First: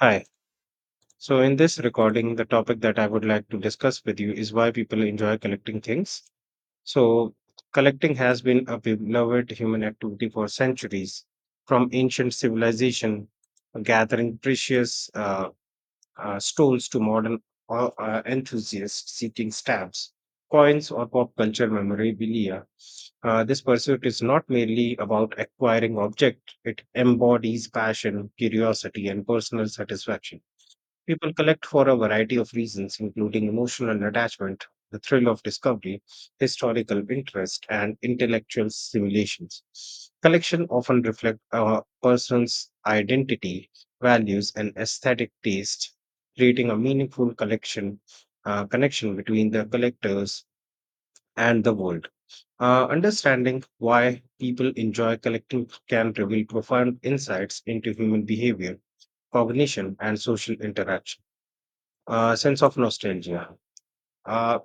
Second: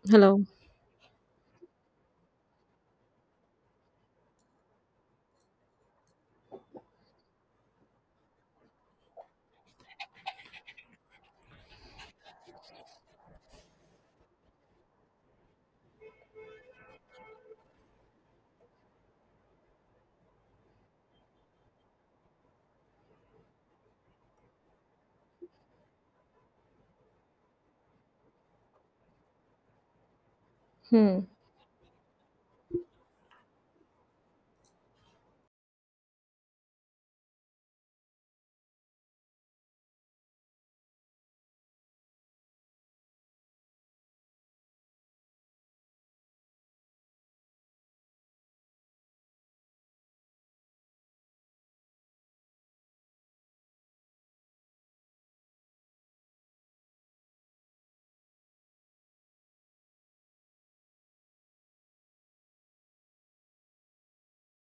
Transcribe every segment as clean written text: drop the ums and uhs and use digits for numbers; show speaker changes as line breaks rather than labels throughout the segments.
Hi.
Hello.
So, in this recording, the topic that I would like to discuss with you is why people enjoy collecting things. So, collecting has been a beloved human activity for centuries, from ancient civilization, gathering precious stones to modern enthusiasts seeking stamps, coins, or pop culture memorabilia. This pursuit is not merely about acquiring object; it embodies passion, curiosity, and personal satisfaction.
Hmm.
People collect for a variety of reasons, including emotional attachment, the thrill of discovery, historical interest, and intellectual stimulations. Collection often reflect a person's identity, values, and aesthetic taste, creating a meaningful collection connection between the collectors and the world. Understanding why people enjoy collecting can reveal profound insights into human behavior, cognition, and social interaction sense of nostalgia. Uh,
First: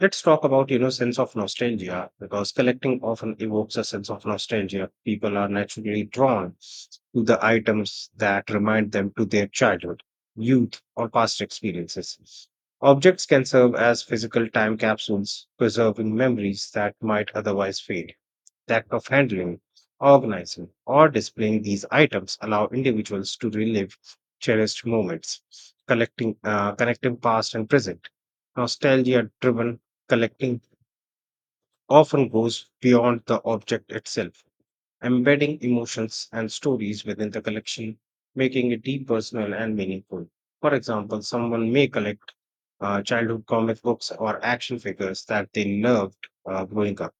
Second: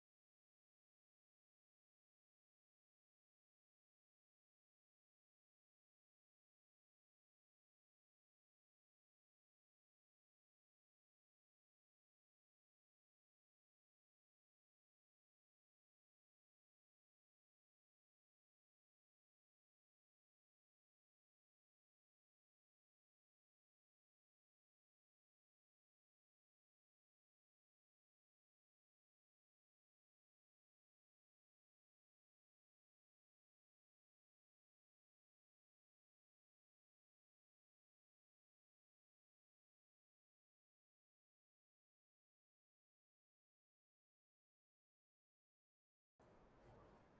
let's talk about you know sense of nostalgia because collecting often evokes a sense of nostalgia. People are naturally drawn to the items that remind them to their childhood, youth, or past experiences. Objects can serve as physical time capsules, preserving memories that might otherwise fade. The act of handling, organizing, or displaying these items allow individuals to relive cherished moments, collecting, connecting past and present. Nostalgia driven collecting often goes beyond the object itself, embedding emotions and stories within the collection, making it deep, personal, and meaningful. For example, someone may collect childhood comic books or action figures that they loved growing up.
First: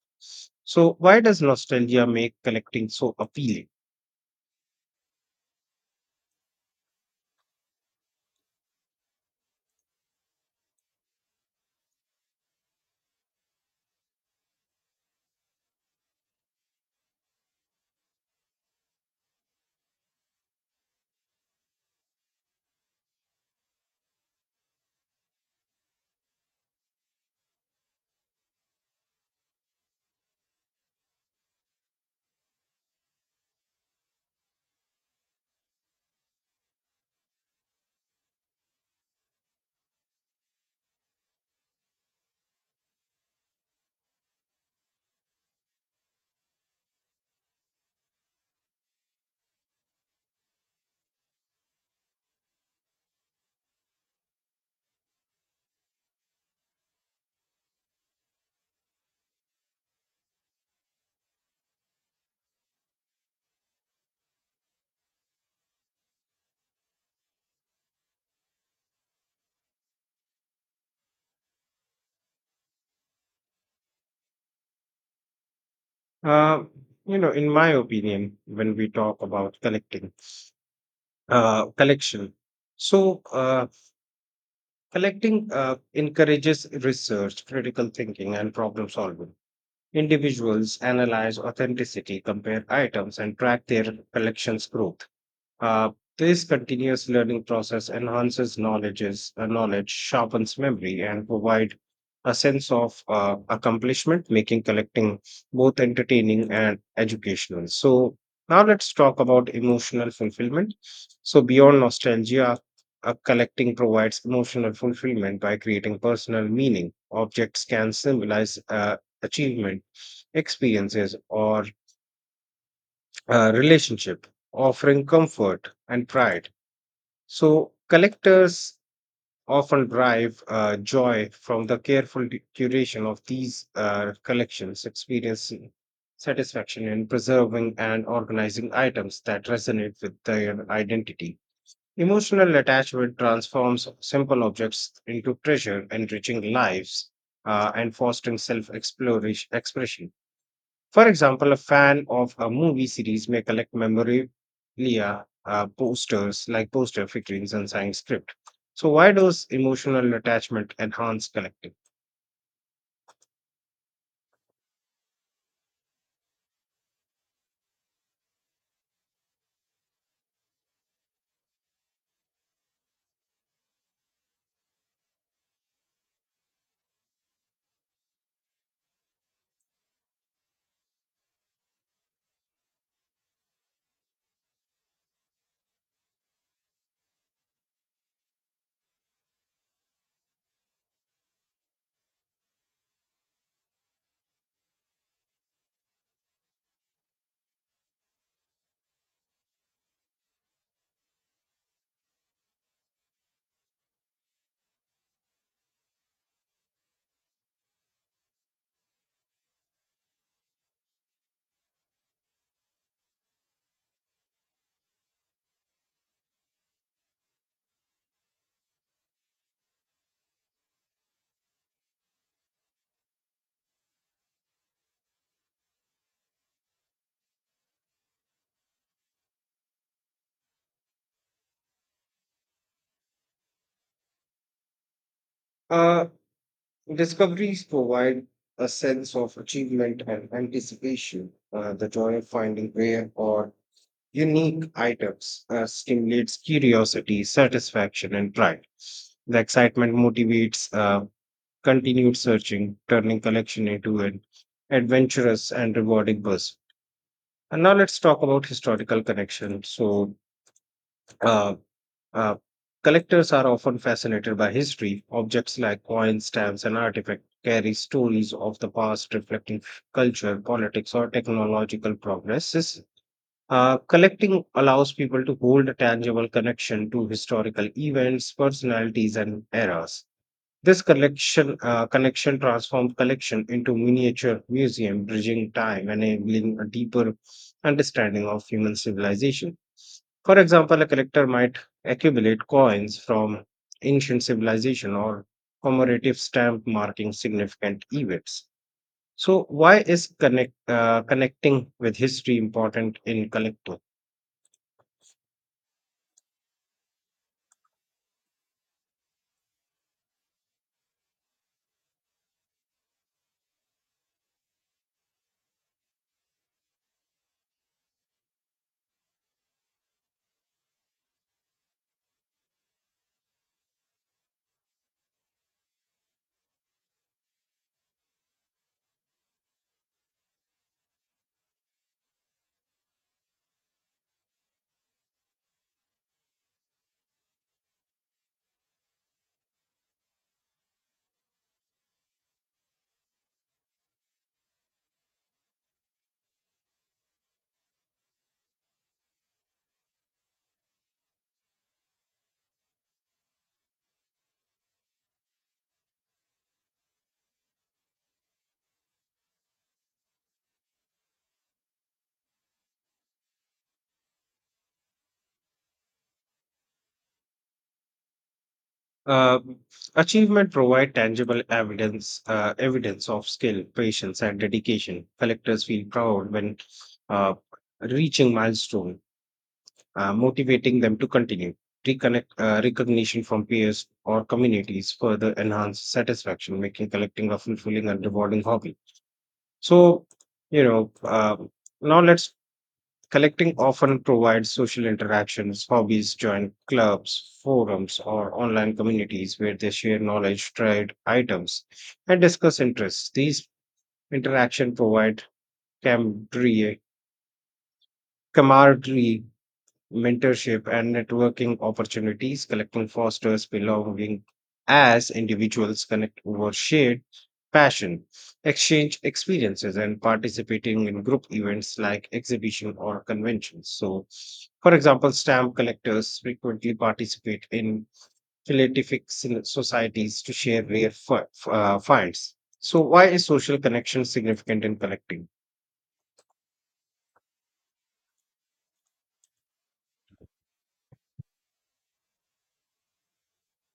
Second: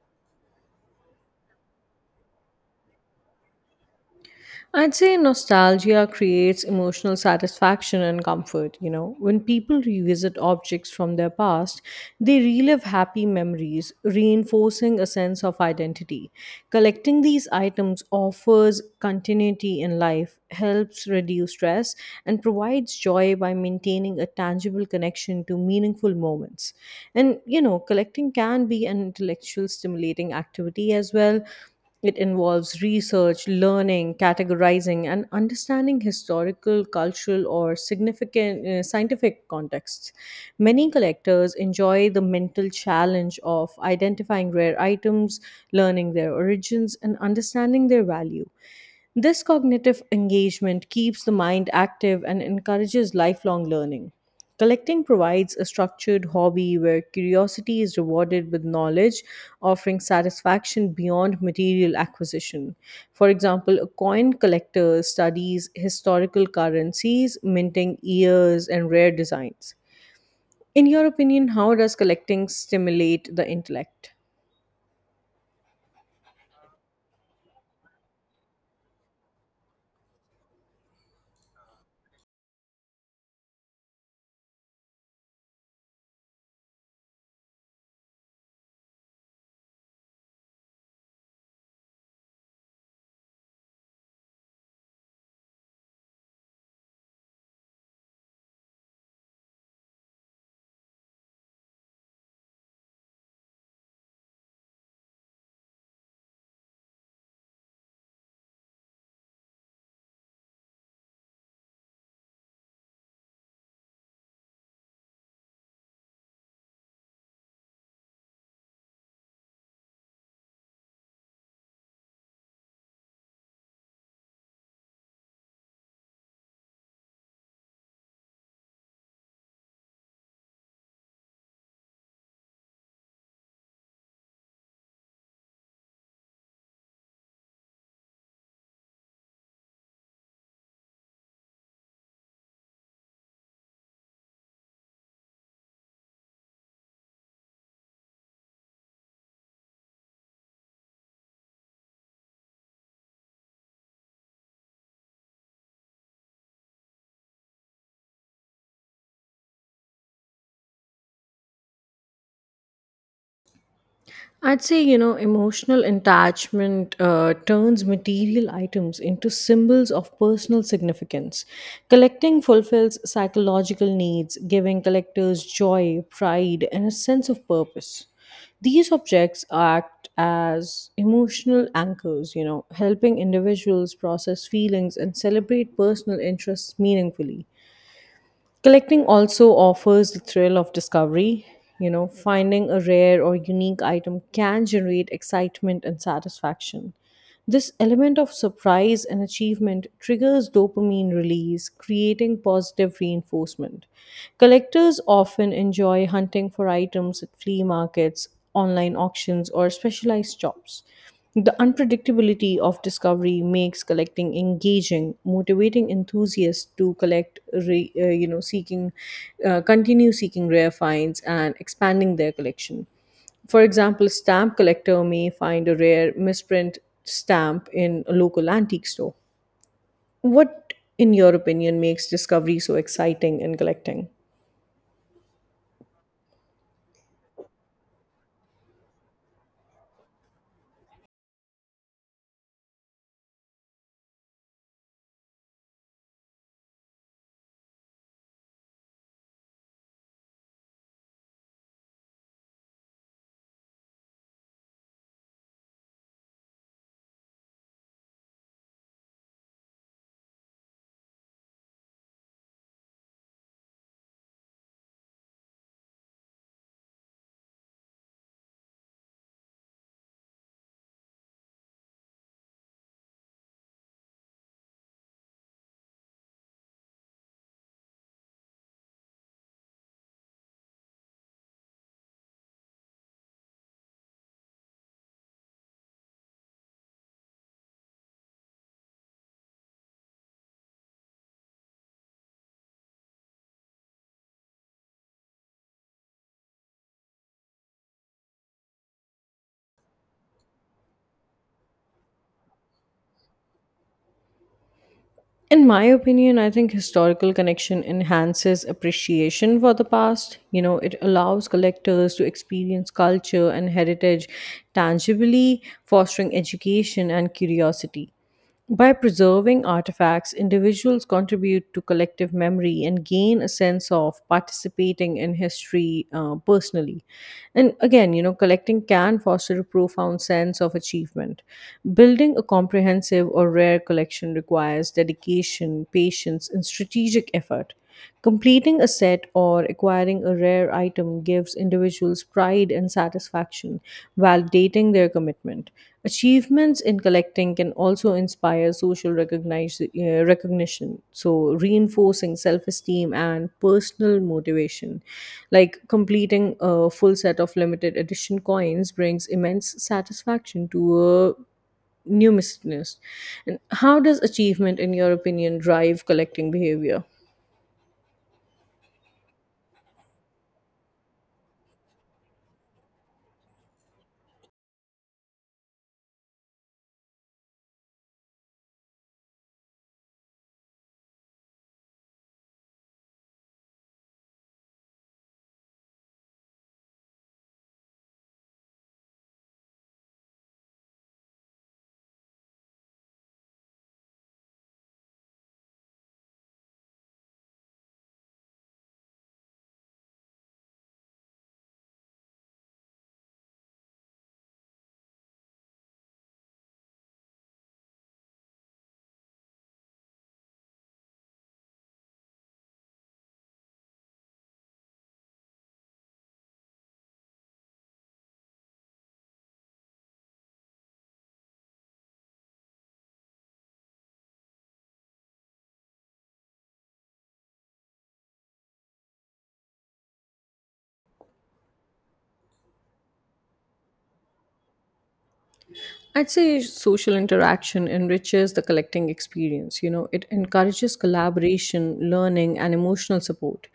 So, why does nostalgia make collecting so appealing?
I'd say nostalgia creates emotional satisfaction and comfort. You know, when people revisit objects from their past, they relive happy memories, reinforcing a sense of identity. Collecting these items offers continuity in life, helps reduce stress, and provides joy by maintaining a tangible connection to meaningful moments. And, you know, collecting can be an intellectual stimulating activity as well. It involves research, learning, categorizing, and understanding historical, cultural, or significant scientific contexts. Many collectors enjoy the mental challenge of identifying rare items, learning their origins, and understanding their value. This cognitive engagement keeps the mind active and encourages lifelong learning. Collecting provides a structured hobby where curiosity is rewarded with knowledge, offering satisfaction beyond material acquisition. For example, a coin collector studies historical currencies, minting ears and rare designs. In your opinion, how does collecting stimulate the intellect?
Uh, you know, in my opinion, when we talk about collecting, collection, so, collecting encourages research, critical thinking, and problem solving. Individuals analyze authenticity, compare items, and track their collection's growth. Uh, this continuous learning process enhances knowledge, sharpens memory, and provide a sense of accomplishment, making collecting both entertaining and educational. So now let's talk about emotional fulfillment. So beyond nostalgia, collecting provides emotional fulfillment by creating personal meaning. Objects can symbolize achievement, experiences, or relationship, offering comfort and pride so collectors often derive joy from the careful curation of these collections, experiencing satisfaction in preserving and organizing items that resonate with their identity. Emotional attachment transforms simple objects into treasure, enriching lives and fostering self-exploration expression. For example, a fan of a movie series may collect memorabilia, posters like poster figurines and signed script. So, why does emotional attachment enhance collecting?
I'd say, you know, emotional attachment turns material items into symbols of personal significance. Collecting fulfills psychological needs, giving collectors joy, pride, and a sense of purpose. These objects act as emotional anchors, you know, helping individuals process feelings and celebrate personal interests meaningfully. Collecting also offers the thrill of discovery. You know, finding a rare or unique item can generate excitement and satisfaction. This element of surprise and achievement triggers dopamine release, creating positive reinforcement. Collectors often enjoy hunting for items at flea markets, online auctions, or specialized shops. The unpredictability of discovery makes collecting engaging, motivating enthusiasts to collect, re, you know, seeking, continue seeking rare finds and expanding their collection. For example, a stamp collector may find a rare misprint stamp in a local antique store. What, in your opinion, makes discovery so exciting in collecting?
Uh, Discoveries provide a sense of achievement and anticipation. The joy of finding rare or unique items stimulates curiosity, satisfaction, and pride. The excitement motivates continued searching, turning collection into an adventurous and rewarding buzz. And now let's talk about historical connection. So, uh, uh, collectors are often fascinated by history. Objects like coins, stamps, and artifacts carry stories of the past reflecting culture, politics, or technological progresses. Collecting allows people to hold a tangible connection to historical events, personalities, and eras this collection connection transforms collection into miniature museum, bridging time and enabling a deeper understanding of human civilization. For example, a collector might accumulate coins from ancient civilization or commemorative stamp marking significant events. So, why is connecting with history important in collecting?
In my opinion, I think historical connection enhances appreciation for the past. You know, it allows collectors to experience culture and heritage tangibly, fostering education and curiosity. By preserving artifacts, individuals contribute to collective memory and gain a sense of participating in history personally. And again, you know, collecting can foster a profound sense of achievement. Building a comprehensive or rare collection requires dedication, patience, and strategic effort. Completing a set or acquiring a rare item gives individuals pride and satisfaction, validating their commitment. Achievements in collecting can also inspire social recognition, so reinforcing self esteem and personal motivation. Like completing a full set of limited edition coins brings immense satisfaction to a numismatist. And how does achievement, in your opinion, drive collecting behavior?
Uh, Achievement provide tangible evidence of skill, patience, and dedication. Collectors feel proud when uh, reaching milestone, motivating them to continue. Reconnect Recognition from peers or communities further enhance satisfaction, making collecting a fulfilling and rewarding hobby. So, you know, uh, now let's. Collecting often provides social interactions, hobbies, join clubs, forums, or online communities where they share knowledge, trade items, and discuss interests. These interactions provide camaraderie, camaraderie, mentorship, and networking opportunities. Collecting fosters belonging as individuals connect over shared passion, exchange experiences, and participating in group events like exhibition or conventions. So, for example, stamp collectors frequently participate in philatelic societies to share rare finds. So, why is social connection significant in collecting?
I'd say social interaction enriches the collecting experience. You know, it encourages collaboration, learning, and emotional support.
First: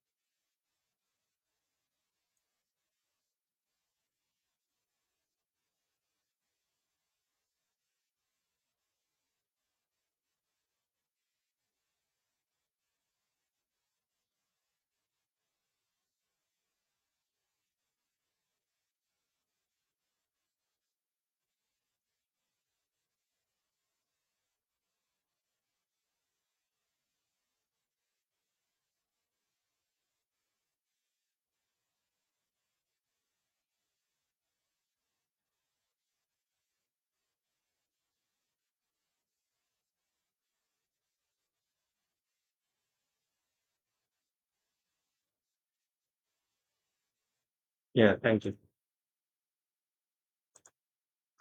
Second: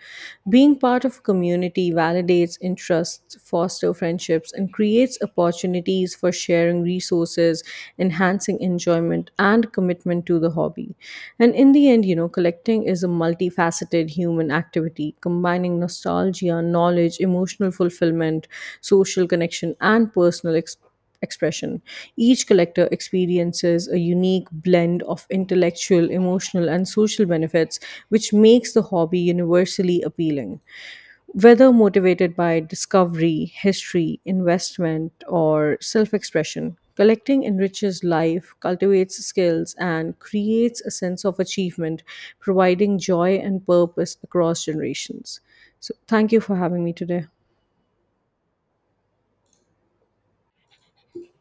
Being part of a community validates interests, fosters friendships, and creates opportunities for sharing resources, enhancing enjoyment, and commitment to the hobby. And in the end, you know, collecting is a multifaceted human activity combining nostalgia, knowledge, emotional fulfillment, social connection, and personal experience expression. Each collector experiences a unique blend of intellectual, emotional, and social benefits, which makes the hobby universally appealing. Whether motivated by discovery, history, investment, or self expression, collecting enriches life, cultivates skills, and creates a sense of achievement, providing joy and purpose across generations. So, thank you for having me today.
Yeah, thank you.